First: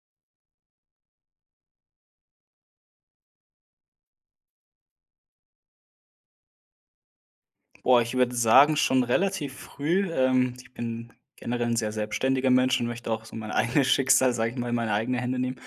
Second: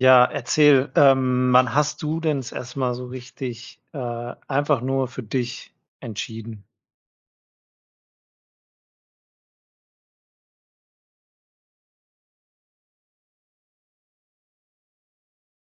Ja, erzähl, ähm, wann hast du denn das erst mal so richtig, äh, einfach nur für dich entschieden? Boah, ich würde sagen schon relativ früh. Ähm, ich bin generell 'n sehr selbständiger Mensch und möchte auch so mein eigenes Schicksal, sage ich mal, in meine eigene Hände nehmen.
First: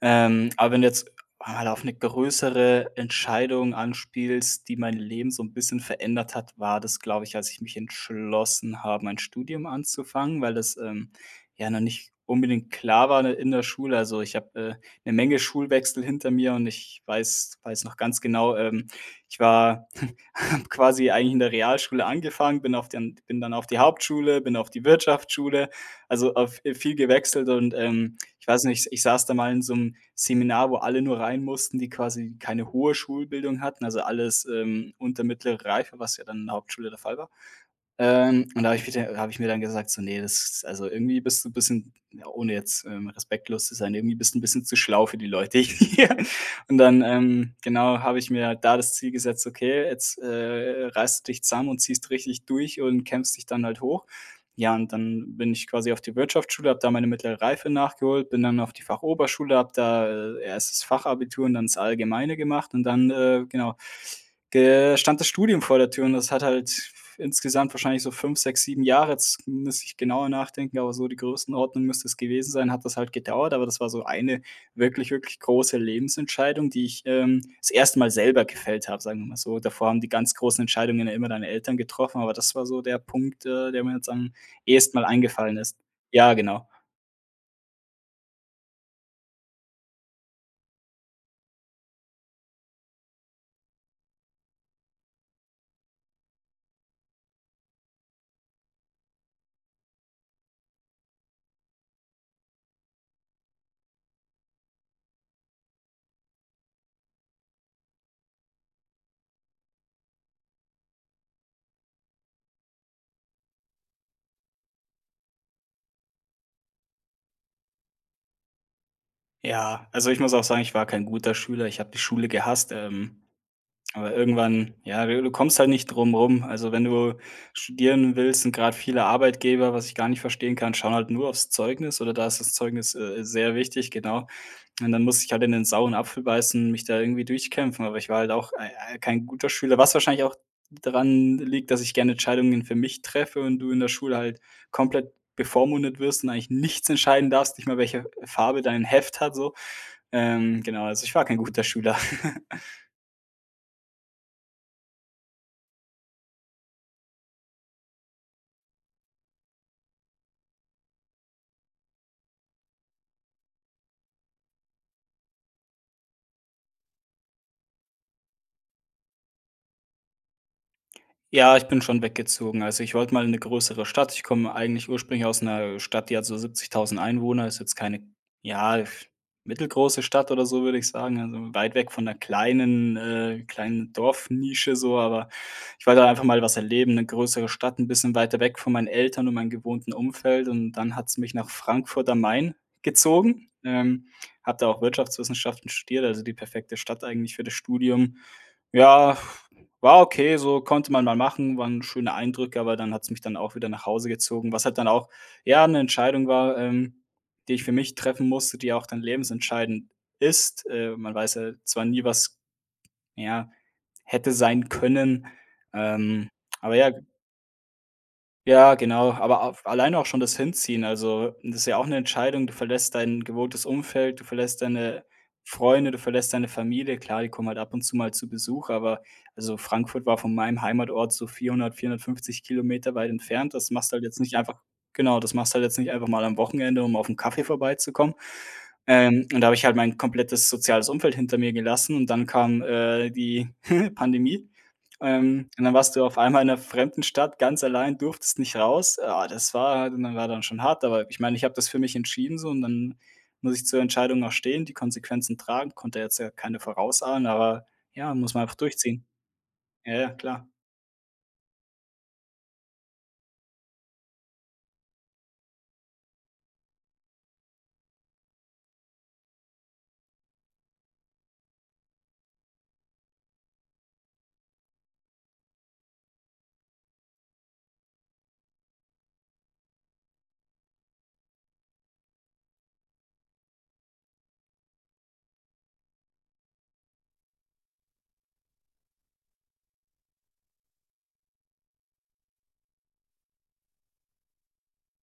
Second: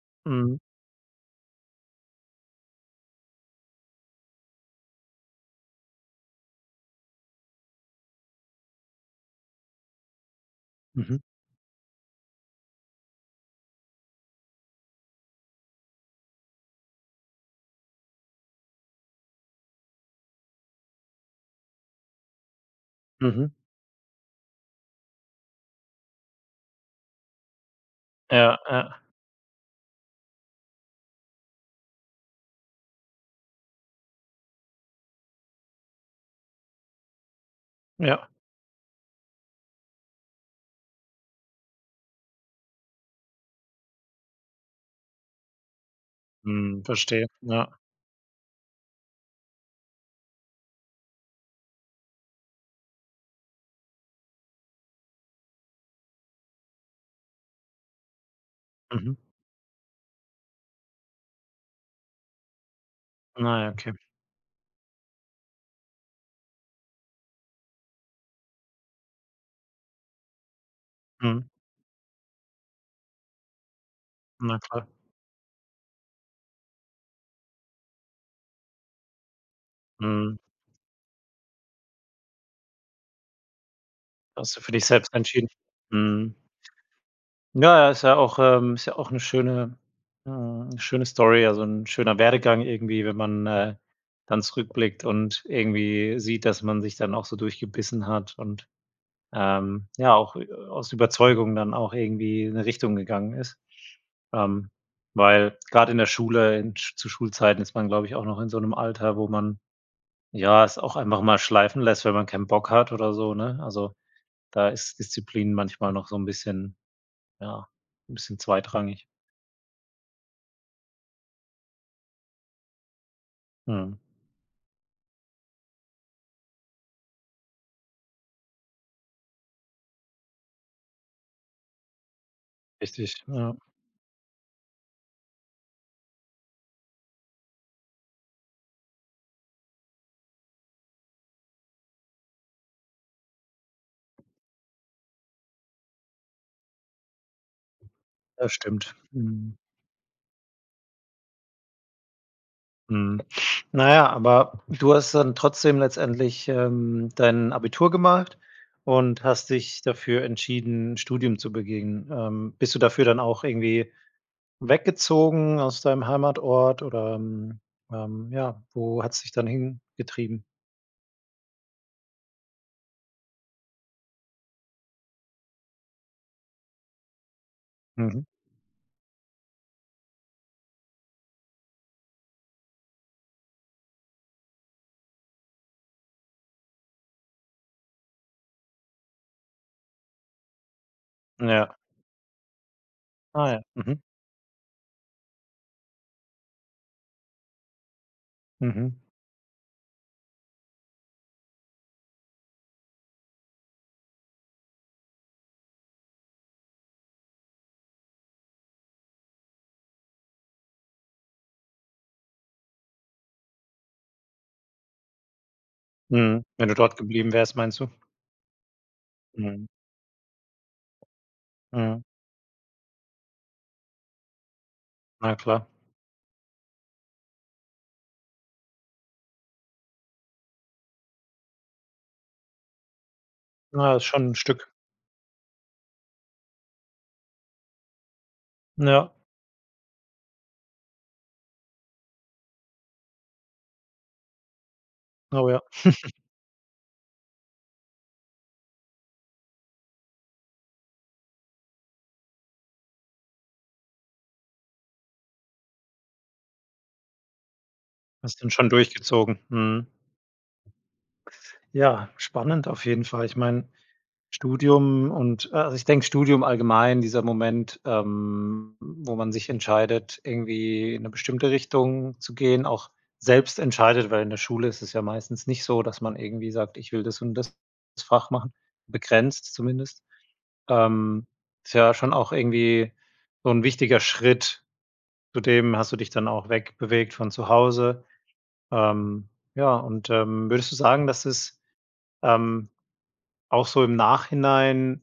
Ähm, Mhm. aber wenn jetzt, ah, auf 'ne größere Entscheidung anspielst, die mein Leben so 'n bisschen verändert hat, war das, glaube ich, als ich mich entschlossen habe, mein Studium anzufangen, weil das, ähm, Mhm. ja noch nicht unbedingt klar war in der in der Schule. Also, ich habe, äh, 'ne Menge Schulwechsel hinter mir und ich weiß weiß noch ganz genau, ähm, ich war habe quasi eigentlich in der Realschule angefangen, bin auf den bin Mhm. dann auf die Hauptschule, bin auf die Wirtschaftsschule. Also, auf äh, viel gewechselt und, ähm, ich Ja, weiß nicht, ja. ich saß da mal in so 'nem Seminar, wo alle nur rein mussten, die quasi keine hohe Schulbildung hatten, also, alles, ähm, unter mittlere Reife, was ja dann in der Hauptschule der Fall war. Ja. Ähm, und da habe ich mir da äh, habe ich mir dann gesagt, so: „Ne, das also, irgendwie bist du bisschen,- ohne jetzt, ähm, respektlos zu sein,- irgendwie bist du 'n bisschen zu schlau für die Leute hier.“ Und Mhm. dann, Verstehe, ähm, ja. genau, habe ich mir halt da das Ziel gesetzt, „Okay, jetzt äh reißt du dich zusammen und ziehst richtig durch und kämpfst dich dann halt hoch.“ Ja, und dann bin ich quasi auf die Wirtschaftsschule, habe da meine mittlere Reife nachgeholt, bin dann auf die Mhm. Fachoberschule, habe da, äh, erst das Fachabitur und dann das Allgemeine gemacht und dann, äh, Ah ja, genau. okay. Der stand das Studium vor der Tür und das hat halt insgesamt wahrscheinlich so 5, 6, 7 Jahre, jetzt müsste ich genauer nachdenken, aber so die Mhm. Größenordnung müsste das gewesen sein, hat das halt gedauert, aber das war so eine Na klar. wirklich wirklich große Lebensentscheidung, die ich, ähm, das erste Mal selber gefällt habe, sagen wir mal so. Davor haben die ganz Mhm. großen Entscheidungen ja immer deine Eltern getroffen, aber das war so der Punkt, äh, der mir jetzt am Hast du für dich ehesten Mal selbst entschieden. eingefallen ist. Ja, Mhm. genau. Ja, ja, ist ja auch, ähm ist ja auch 'ne schöne, hm 'ne schöne Story, also, 'n schöner Werdegang irgendwie, wenn man, äh, dann zurückblickt und irgendwie sieht, dass man sich dann auch so durchgebissen hat und, ähm, ja auch, äh, aus Überzeugung dann auch irgendwie in 'ne Richtung gegangen ist. Ähm, weil gerade in der Schule, in sch zu Schulzeiten ist man, glaube ich auch noch in so 'nem Alter, wo man, ja, es auch einfach mal schleifen lässt, wenn man keinen Bock hat oder so, ne? Also, da ist Disziplin manchmal noch so 'n bisschen, ja, 'n bisschen zweitrangig. Ja, also, ich muss auch sagen, ich war kein guter Schüler. Ich habe die Schule gehasst. Ähm, Mhm. aber irgendwann, ja, ne, du kommst halt nicht drum rum. Also, wenn du studieren willst, sind gerade viele Arbeitgeber, was ich gar nicht verstehen kann, schauen halt nur aufs Zeugnis oder da ist das Zeugnis, Richtig, äh, sehr ja. wichtig, genau. Und dann muss ich halt in den sauren Apfel beißen, mich da irgendwie durchkämpfen, aber ich war halt auch ei ei kein guter Schüler, was wahrscheinlich auch daran l liegt, dass ich gerne Entscheidungen für mich treffe und du in der Schule halt komplett bevormundet wirst und eigentlich nichts entscheiden darfst, nicht mal, welche Das Farbe dein stimmt. Heft hat so. Mhm. Ähm, genau, also, ich war kein guter Schüler. Mhm. Na ja, aber du hast dann trotzdem letztendlich, ähm, dein Abitur gemacht und hast dich dafür entschieden, Studium zu begehen. Ähm, bist du dafür dann auch irgendwie weggezogen aus deinem Heimatort, oder, ähm, ähm, ja, wo hat's dich dann hingetrieben? Ja, ich bin schon weggezogen. Also, ich wollte mal in 'ne größere Stadt. Ich komme eigentlich ursprünglich aus 'ner Stadt, die hat so 70.000 Einwohner ist jetzt keine, Mhm. ja, mittelgroße Stadt oder so, würde ich sagen. Also, weit weg von 'ner kleinen äh, kleinen Dorfnische so, aber ich wollte einfach mal was erleben. 'Ne größere Stadt, 'n bisschen weiter weg von meinen Eltern und meinen gewohnten Umfeld und dann hat es mich nach Ja. Frankfurt am Main gezogen. Ah ja, mhm. Ähm, habe da auch Wirtschaftswissenschaften studiert, also, die perfekte Stadt eigentlich für das Studium. Mhm. Ja, war okay, so, konnte man mal machen, waren schöne Eindrücke, aber dann hat es mich dann auch wieder nach Hause gezogen. Was halt dann auch, ja, 'ne Entscheidung war, ähm, die ich für mich treffen musste, die auch dann lebensentscheidend ist. Äh, man weiß ja zwar nie, was, ja, hätte sein können, ähm, Mhm. Wenn aber du ja, dort g geblieben wärst, meinst du? Ja, genau. Aber auf Mhm. alleine auch schon das Hinziehen. Also, das ja auch 'ne Mhm. Entscheidung, du verlässt dein gewohntes Umfeld, du verlässt deine Na klar. Freunde, du verlässt deine Familie. Klar, die kommen halt ab und zu mal zu Besuch, aber also, Frankfurt war von meinem Heimatort so 400 km, 450 km weit entfernt. Das machst du Ah, halt ist jetzt schon nicht 'n einfach Stück. genau, das machst du halt jetzt nicht einfach mal am Wochenende, um auf 'n Kaffee vorbeizukommen. Ja. Ähm, und da habe ich halt mein komplettes soziales Umfeld hinter mir gelassen und dann kam, äh, die Pandemie. Ähm, Oh, ja. und dann warst du auf einmal in 'ner fremden Stadt ganz allein durftest nicht raus. Oh, das war und war dann schon hart, aber ich meine, ich habe das für mich entschieden, so und dann muss ich zur Entscheidung auch stehen, die Konsequenzen tragen, konnte jetzt ja keine vorausahnen, aber ja, muss man Hast dann einfach schon durchziehen. durchgezogen? Mhm. Ja, ja, klar. Ja, spannend auf jeden Fall. Ich meine Studium und a also, ich denke Studium allgemein dieser Moment, ähm, wo man sich entscheidet, irgendwie in 'ne bestimmte Richtung zu gehen, auch selbst entscheidet, weil in der Schule ist es ja meistens nicht so, dass man irgendwie sagt: „Ich will das und das Fach machen“, begrenzt zumindest, ähm, ist ja schon auch irgendwie so 'n wichtiger Schritt. Zudem hast du dich dann auch weg bewegt von zu Hause. Ähm, ja, und, ähm, würdest du sagen, dass es, ähm, auch so im Nachhinein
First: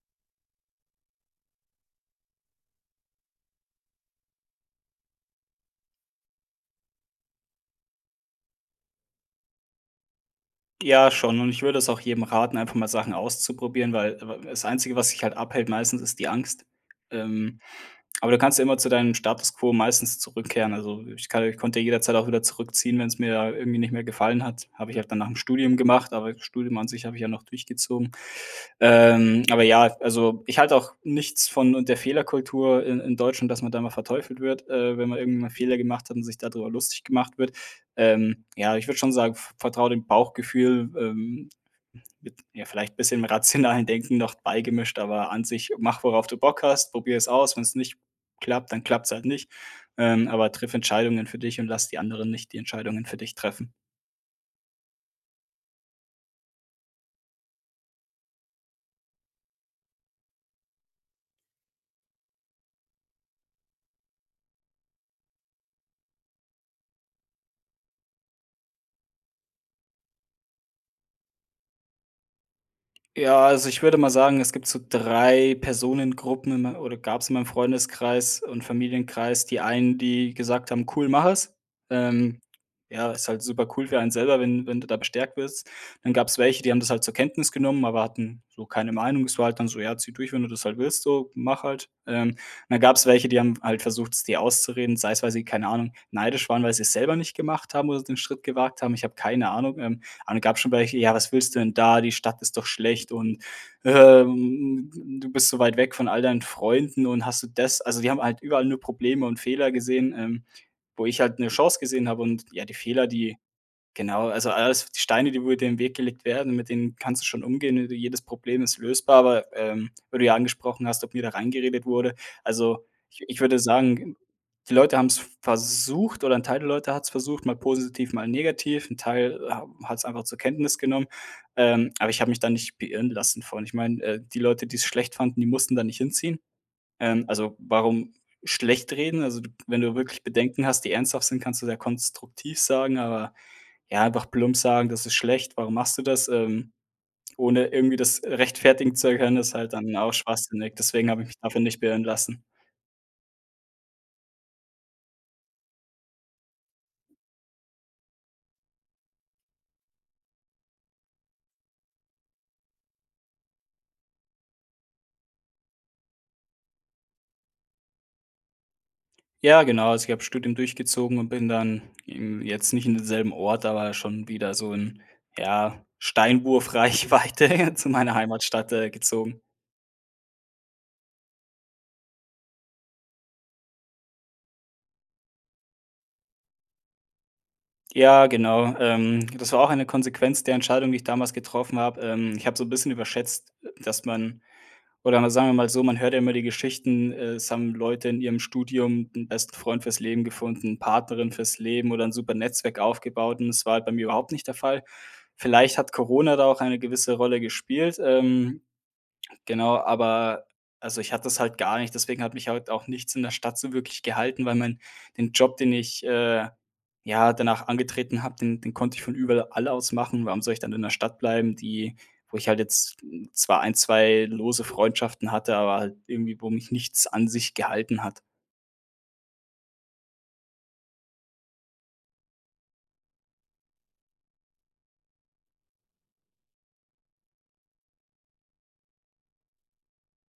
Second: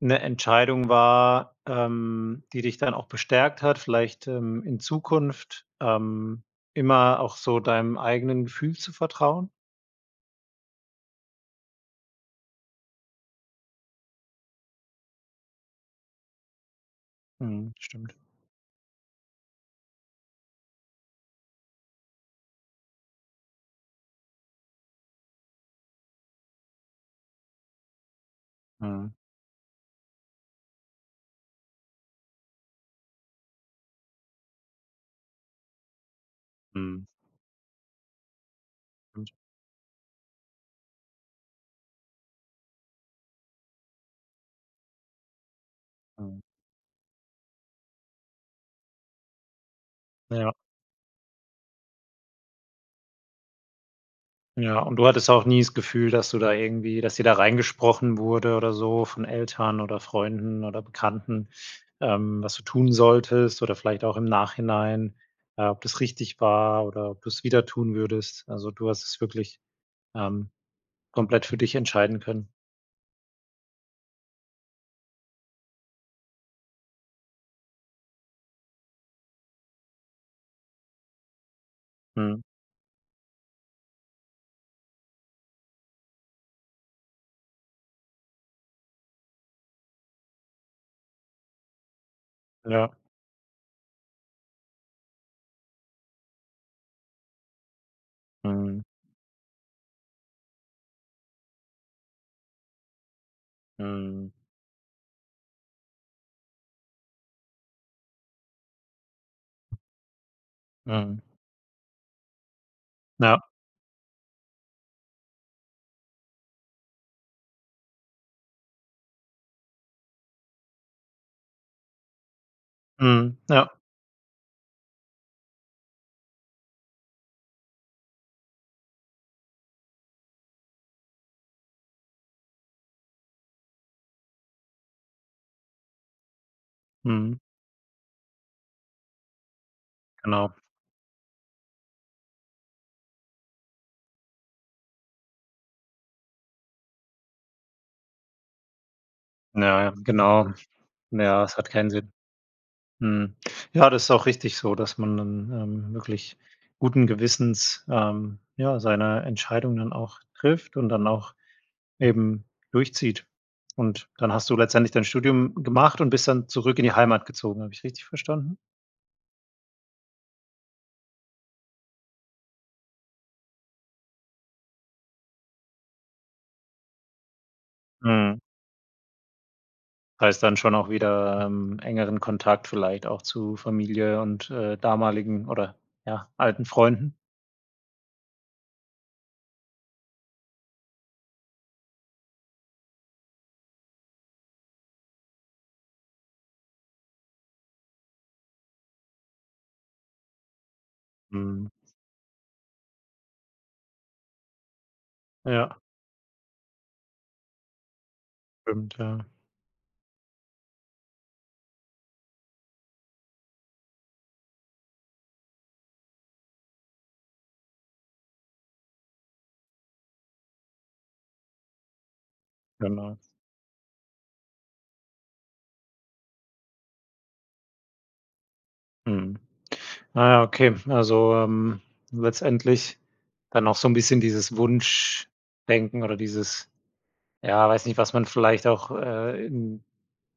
'ne Entscheidung war, ähm, die dich dann auch bestärkt hat, vielleicht, ähm, in Zukunft, ähm, immer auch so deinem eigenen Gefühl zu vertrauen? Ja schon, und ich würde es auch jedem raten, einfach mal Sachen auszuprobieren, weil w w das Einzige, was dich halt abhält, meistens, ist die Angst. Ähm, Mhm, stimmt. aber du kannst ja immer zu deinem Status quo meistens zurückkehren. Also, ich kann ich konnte jederzeit auch wieder zurückziehen, wenn's mir irgendwie nicht mehr gefallen hat. Habe ich auch dann nach dem Studium gemacht, aber das Studium an sich habe ich ja noch durchgezogen. Mhm. Ähm, aber ja, also ich halte auch nichts von und der Fehlerkultur i in Deutschland, dass man da immer verteufelt wird, äh, wenn man irgendwie mal Fehler gemacht hat und sich da drüber lustig Mhm. gemacht wird. Ähm, ja, ich würde schon Mhm. sagen, v vertraue dem Bauchgefühl, ähm, mit ja vielleicht bisschen rationalen Denken noch beigemischt. Aber an sich mach, worauf du Mhm. Bock hast, probiere es aus, wenn's nicht klappt, dann klappt's halt nicht. Ähm, aber Ja. triff Entscheidungen für dich und lass die anderen nicht die Entscheidungen für dich treffen. Ja. Und du hattest auch nie das Gefühl, dass du da irgendwie dass dir da reingesprochen wurde oder so von Eltern oder Freunden oder Bekannten, ähm, was du tun solltest oder vielleicht auch im Nachhinein, äh, ob das richtig war oder ob du es wieder tun würdest? Also, du hast es wirklich, ähm, komplett für dich entscheiden können? Ja, also ich würde mal sagen, es gibt so 3 Personengruppen in me oder gab's in meinem Freundeskreis und Familienkreis. Die einen, die gesagt haben: „Cool, mach es.“ Ähm, Mhm. ja, ist halt super cool für einen selber, wenn wenn du da bestärkt wirst. Dann gab's welche, die haben das halt zur Kenntnis genommen, aber hatten so keine Meinung. Es war halt dann so: „Ja, zieh durch, wenn du das halt willst, so, mach halt.“ Ähm, dann gab Ja. es welche, die haben halt versucht, es dir auszureden, sei es, weil sie, keine Ahnung, neidisch waren, weil sie es selber nicht gemacht haben oder den Schritt gewagt Mhm. haben. Ich habe keine Ahnung. Ähm. Aber dann gab es schon welche: „Ja, was willst du denn da? Die Stadt ist doch schlecht und, hä, Mhm. ähm, hm, m du bist so weit weg von all deinen Freunden und hast du das“ also, die haben halt überall nur Probleme und Fehler gesehen, ähm, wo Mhm. ich halt 'ne Chance gesehen habe und ja, die Fehler, die Ja. genau, also, alles die Steine, die wo dir den Weg gelegt werden, mit denen kannst du schon umgehen, ne jedes Problem ist lösbar, aber, ähm, weil du ja angesprochen hast, ob mir da reingeredet wurde. Also, ich Mhm. ich würde Ja. sagen, die Leute haben es versucht, oder ein Teil der Leute hat es versucht, mal positiv, mal negativ. 'N Teil, äh, hab hat es einfach zur Kenntnis genommen, ähm, aber ich habe mich da nicht beirren lassen von. Ich meine, äh, die Leute, die es schlecht fanden, die mussten da nicht hinziehen. Ähm, Mhm. also, warum schlecht reden? Also, du wenn du wirklich Genau. Bedenken hast, die ernsthaft sind, kannst du sie ja konstruktiv sagen, aber ja, doch plump sagen: „Das ist schlecht, warum machst du das?“ Ähm, ohne irgendwie das, äh, rechtfertigen zu können, ist halt Ja, ja, dann auch genau. schwachsinnig. Deswegen habe Na ich mich ja, es davon hat nicht keinen beirren Sinn. lassen. Mhm. Ja, das ist auch richtig so, dass man dann, ähm, wirklich guten Gewissens, ähm, ja, seine Entscheidung dann auch trifft und dann auch eben durchzieht. Und dann hast du letztendlich dein Studium gemacht und bist dann zurück in die Heimat gezogen. Habe ich richtig verstanden? Ja, genau, also ich habe Studium durchgezogen und bin dann im jetzt nicht in demselben Ort, aber schon wieder so in ja, Steinwurf Reichweite zu meiner Mhm. Heimatstadt, äh, gezogen. Heißt dann schon auch wieder, ähm, engeren Kontakt, vielleicht auch zu Familie und, äh, damaligen oder, ja, alten Freunden? Ja, genau, ähm, das war auch eine Konsequenz der Entscheidung, die ich damals getroffen habe. Ähm, ich habe so 'n bisschen überschätzt, dass man oder mal, sagen wir mal so, man hört ja immer die Geschichten, äh, es haben Leute in ihrem Studium 'n besten Freund fürs Leben gefunden, Partnerin fürs Mhm. Leben oder 'n super Netzwerk aufgebaut und das war halt bei mir überhaupt nicht der Fall. Ja. Vielleicht hat Corona da auch eine gewisse Rolle gespielt, ähm, Stimmt ja. genau, aber also ich hatte das halt gar nicht. Deswegen hat mich halt auch nichts in der Stadt so wirklich gehalten, weil mein den Job, den ich, äh, ja, danach angetreten habe, den den konnte ich von überl all aus machen. Warum soll ich dann in der Stadt bleiben, die wo ich halt jetzt Genau. zwar 1, 2 lose Freundschaften hatte, aber halt irgendwie, wo mich nichts an sich gehalten hat? Mhm. Naja, okay. Also, ähm, letztendlich dann auch so 'n bisschen dieses Wunschdenken oder dieses ja, weiß nicht, was man vielleicht auch, äh, in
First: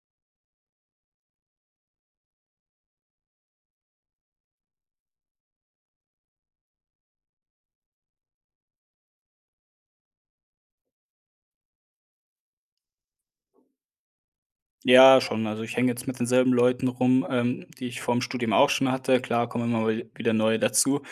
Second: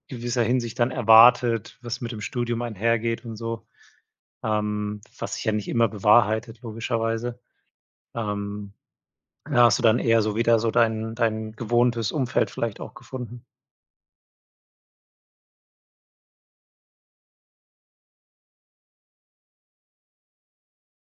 gewisser Hinsicht dann erwartet, was mit dem Studium einhergeht und so, ähm, was sich ja nicht immer bewahrheitet, logischerweise, ähm. Ja, hast du dann eher so wieder so dein dein gewohntes Umfeld vielleicht auch gefunden. Ja, schon. Also, ich hänge jetzt mit denselben Leuten rum, ähm, die ich vor ‘m Studium auch schon hatte. Klar, kommen immer wie wieder neue dazu.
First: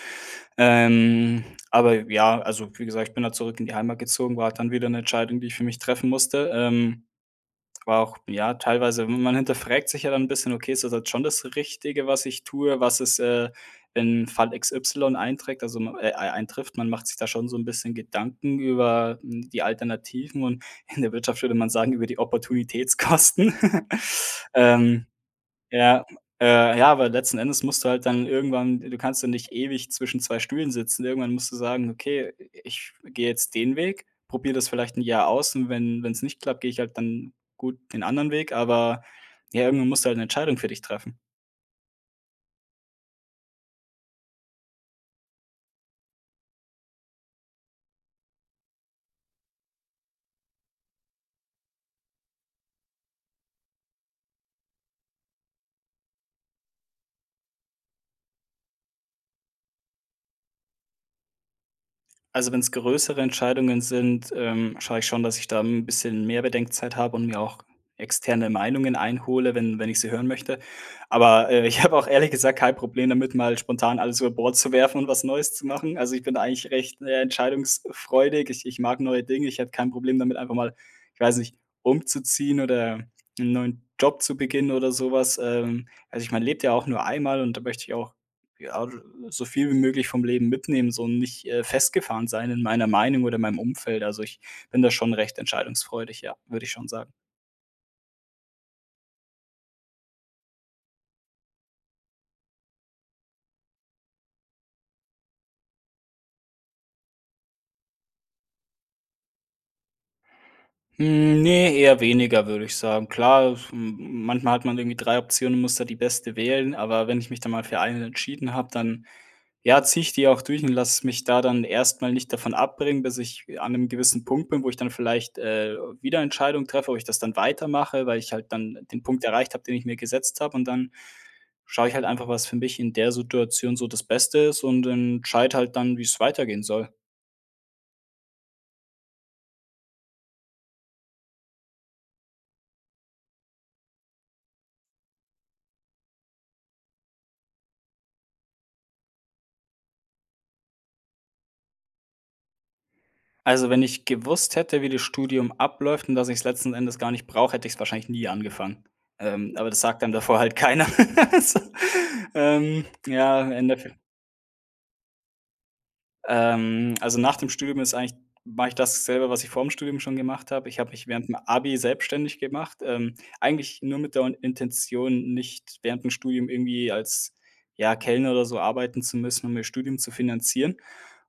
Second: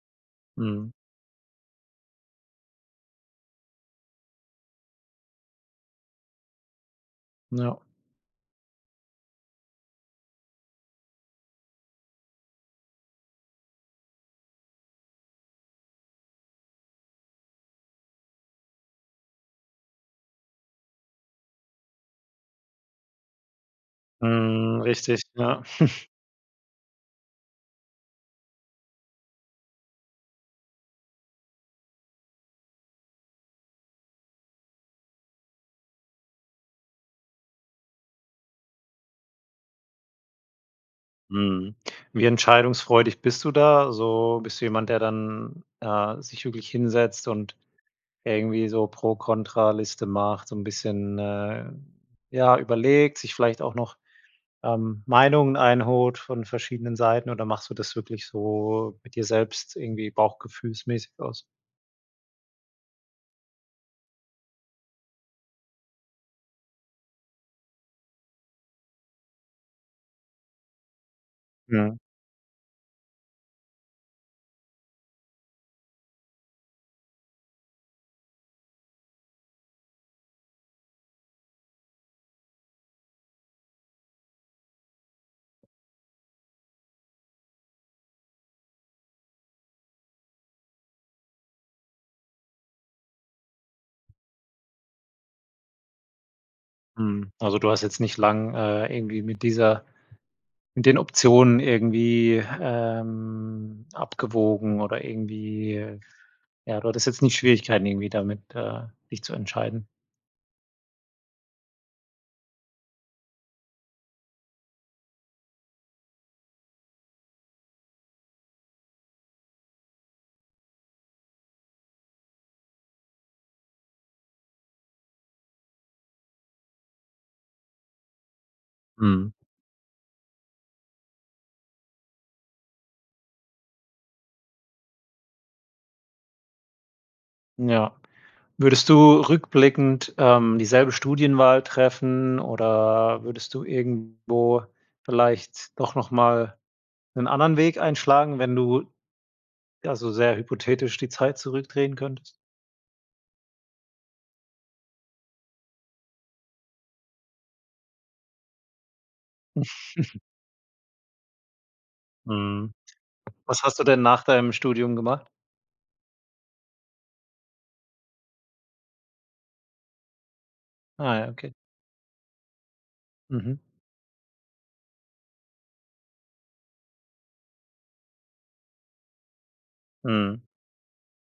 Mhm. Ähm, aber ja, also wie gesagt, ich bin halt zurück in die Heimat gezogen, war halt dann wieder 'ne Entscheidung, die ich für mich treffen musste. Ähm, Ja. war auch, ja teilweise, man hinterfragt sich ja dann 'n bisschen: „Okay, ist das halt schon das Richtige, was ich tue, was ist, äh, in Fall XY einträgt, also ma äh, ei eintrifft?“ Man macht sich da schon so 'n bisschen Gedanken über, hm, die Alternativen und in der Wirtschaft würde man sagen über die Opportunitätskosten. Mhm, Ähm, richtig, ja. ja, äh, ja, aber letzten Endes musst du halt dann irgendwann du kannst ja nicht ewig zwischen zwei Stühlen sitzen, irgendwann musst du sagen: „Okay, i ich gehe jetzt den Weg, probiere das vielleicht 'n Jahr aus und wenn wenn's nicht klappt, gehe ich halt dann, gut, den anderen Weg“. Aber, ja, irgendwann musst du halt 'ne Entscheidung für dich treffen. Mhm. Wie entscheidungsfreudig bist du da so? Bist du jemand, der dann, äh, sich wirklich hinsetzt und irgendwie so Pro-Contra-Liste macht, so 'n bisschen, äh, ja, überlegt, sich vielleicht auch noch, ähm, Meinungen einholt von verschiedenen Seiten oder machst du das wirklich so mit dir selbst irgendwie bauchgefühlsmäßig aus? Also, wenn's größere Entscheidungen sind, ähm, schaue ich schon, dass ich da 'n bisschen mehr Bedenkzeit habe und mir auch externe Meinungen einhole, wenn wenn ich sie hören möchte. Aber, äh, ich habe Ja. auch ehrlich gesagt kein Problem damit mal spontan alles über Bord zu werfen und was Neues zu machen. Also, ich bin da eigentlich recht, na ja, entscheidungsfreudig. Ich ich mag neue Dinge, ich hätte kein Problem damit einfach mal- ich weiß nicht- umzuziehen oder 'n neuen Job zu beginnen oder sowas. Ähm, also ich man lebt ja auch nur einmal und da möchte ich auch, ja, od so viel wie möglich vom Leben mitnehmen, so und nicht, äh, festgefahren sein in meiner Meinung oder in meinem Umfeld. Also, ich bin da schon recht entscheidungsfreudig, ja, würde ich schon sagen. Mhm. Also du hast jetzt nicht lange, äh, irgendwie mit dieser in den Optionen irgendwie, ähm, abgewogen oder irgendwie ja, du hattest jetzt nicht Schwierigkeiten irgendwie damit, äh, dich zu entscheiden? Hm, ne, eher weniger, würde ich sagen. Klar, es m manchmal hat man irgendwie 3 Optionen, muss da die beste wählen. Aber wenn ich mich dann mal für eine entschieden habe, dann, ja, ziehe ich die auch durch und lasse mich da dann erst mal nicht davon abbringen, bis ich an 'nem gewissen Punkt bin, wo ich dann vielleicht, äh, wieder Entscheidung treffe, ob ich das dann weitermache. Weil ich halt dann den Punkt Mhm. erreicht habe, den ich mir gesetzt habe, und dann schaue ich halt einfach, was für mich in der Situation so das Beste ist und entscheide halt dann, wie es weitergehen soll. N ja. Würdest du rückblickend, ähm, dieselbe Studienwahl treffen oder würdest du irgendwo vielleicht doch nochmal 'nen anderen Weg einschlagen, wenn du, ja, so sehr hypothetisch, die Zeit zurückdrehen könntest. Also, wenn ich gewusst hätte, wie das Studium abläuft und dass ich's letzten Endes gar nicht brauche, hätte ich es wahrscheinlich nie angefangen. Ähm, aber das sagt dann davor halt keiner also, Mhm. ähm, ja, Was hast du Endeeff denn nach deinem Studium gemacht? Ähm, also nach dem Studium ist eigentlich mache ich dasselbe, was ich vorm Studium schon gemacht habe. Ich habe mich Ah ja, während'm okay. Abi selbstständig gemacht. Ähm, Mhm. eigentlich nur mit der Intention, nicht während dem Studium irgendwie als, ja, Kellner oder so arbeiten zu müssen, um mir Studium zu Mhm. finanzieren.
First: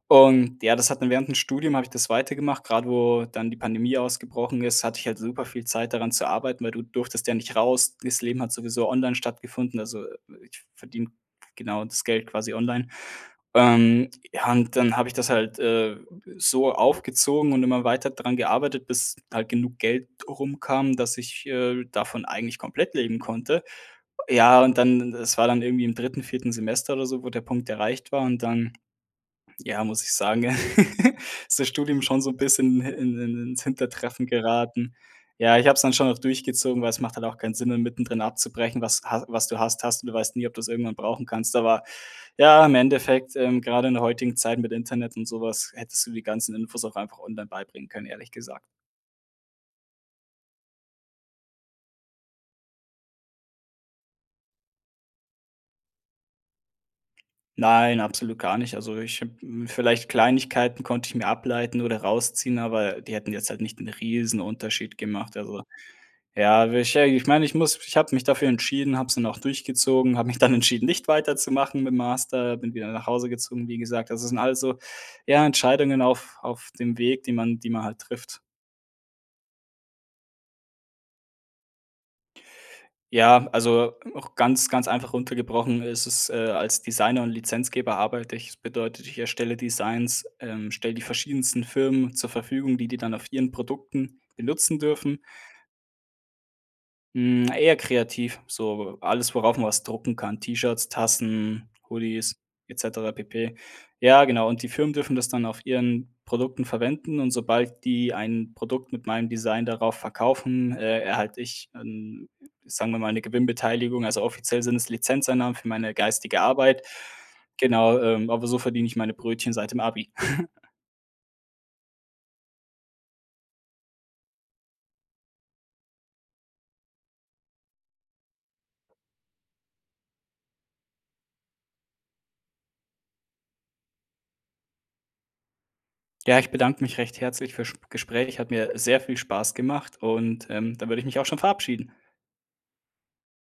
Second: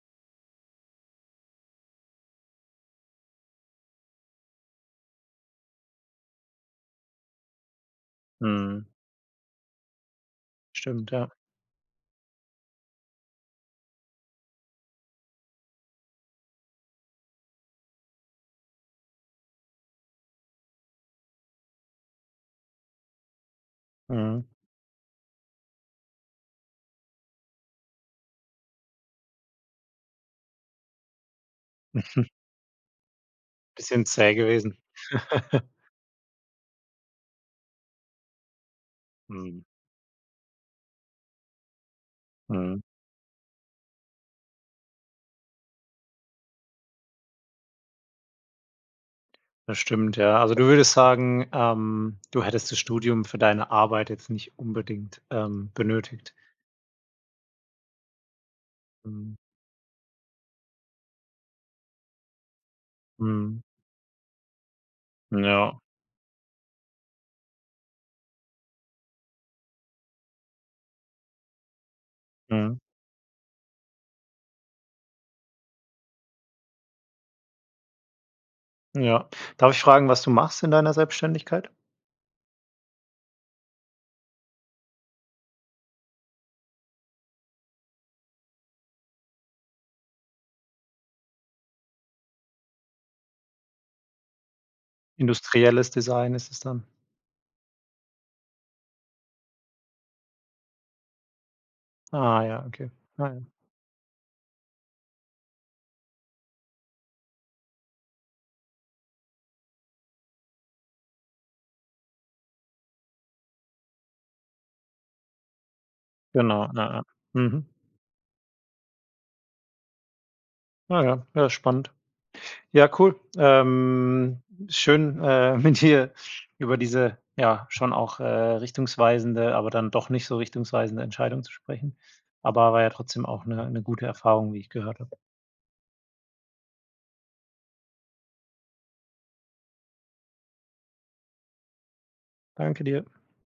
Und ja, das hat dann während Studium habe ich das weitergemacht. Gerade wo dann die Pandemie ausgebrochen ist, hatte ich halt super viel Zeit, daran zu arbeiten, weil du durftest ja nicht raus. Das Leben hat sowieso Mhm. online stattgefunden, also ich verdiene, Stimmt, ja. genau, das Geld quasi online. Ähm, ja und dann habe ich das halt, äh, so aufgezogen und immer weiter daran gearbeitet, bis halt genug Geld rum kam, dass ich, äh, davon eigentlich komplett leben konnte. Mhm. Ja, und dann das war dann irgendwie im 3., 4. Semester oder so, wo der Punkt erreicht war und dann, ja, muss ich sagen, ja, ist das Studium schon Mhm. so 'n bisschen hi in in ins Bisschen Hintertreffen zäh gewesen. geraten. Ja, ich habe es dann schon auch durchgezogen, weil es macht halt auch keinen Sinn, dann mittendrin abzubrechen, was ha was du Mhm. hast, hast und du weißt nie, ob du's irgendwann brauchen kannst. Aber, ja, im Mhm. Endeffekt, ähm, gerade in der heutigen Zeit mit Internet und sowas hättest du die ganzen Infos auch einfach online beibringen können, ehrlich gesagt. Das stimmt, ja. Also, du würdest sagen, ähm, du hättest das Studium für deine Arbeit jetzt nicht unbedingt, ähm, benötigt. Nein, absolut gar nicht. Also, ich habe Mhm. hm, vielleicht Kleinigkeiten konnte ich mir ableiten oder rausziehen, aber die hätten jetzt halt Mhm. nicht 'n riesen Unterschied gemacht, also, Ja. ja, wahrscheinlich ich meine, ich muss ich habe mich dafür entschieden, habe es dann auch durchgezogen, habe mich dann entschieden, nicht weiterzumachen mit dem Master, bin Mhm. wieder nach Hause gezogen, wie gesagt. Also, das sind alles so eher Entscheidungen auf auf dem Weg, die man die man halt trifft. Ja. Darf ich fragen, was du machst in deiner Selbständigkeit? Ja, also auch ganz, ganz einfach runter gebrochen ist es, äh, als Designer und Lizenzgeber arbeite ich. Das bedeutet, ich erstelle Designs, ähm, stelle die verschiedensten Firmen zur Verfügung, die die dann auf ihren Produkten benutzen dürfen. Industrielles Design ist es dann. Hm, eher kreativ, so alles, worauf man was drucken kann, T-Shirts, Tassen, Hoodies, Ah ja, et okay. cetera Ah ja. pp. Ja, genau, und die Firmen dürfen das dann auf ihren Produkten verwenden und sobald die ein Produkt mit meinem Design darauf verkaufen, äh, erhalte ich 'n sagen wir mal, 'ne Gewinnbeteiligung. Also, offiziell sind es Lizenzeinnahmen für meine geistige Genau, Arbeit. ja, ja. Mhm. Genau, ähm, aber so verdiene ich meine Brötchen seit dem Abi. Ja, ja. Ja, spannend. Ja, cool. Ähm, schön, äh, mit dir über diese, ja, schon auch, äh, richtungsweisende, aber dann doch nicht so richtungsweisende Entscheidung zu sprechen. Aber war ja trotzdem auch 'ne 'ne gute Erfahrung, wie ich gehört habe. Ja, ich bedanke mich recht herzlich für Sp Gespräch. Hat mir sehr viel Spaß gemacht und, ähm, da würde ich mich auch schon verabschieden. Danke dir.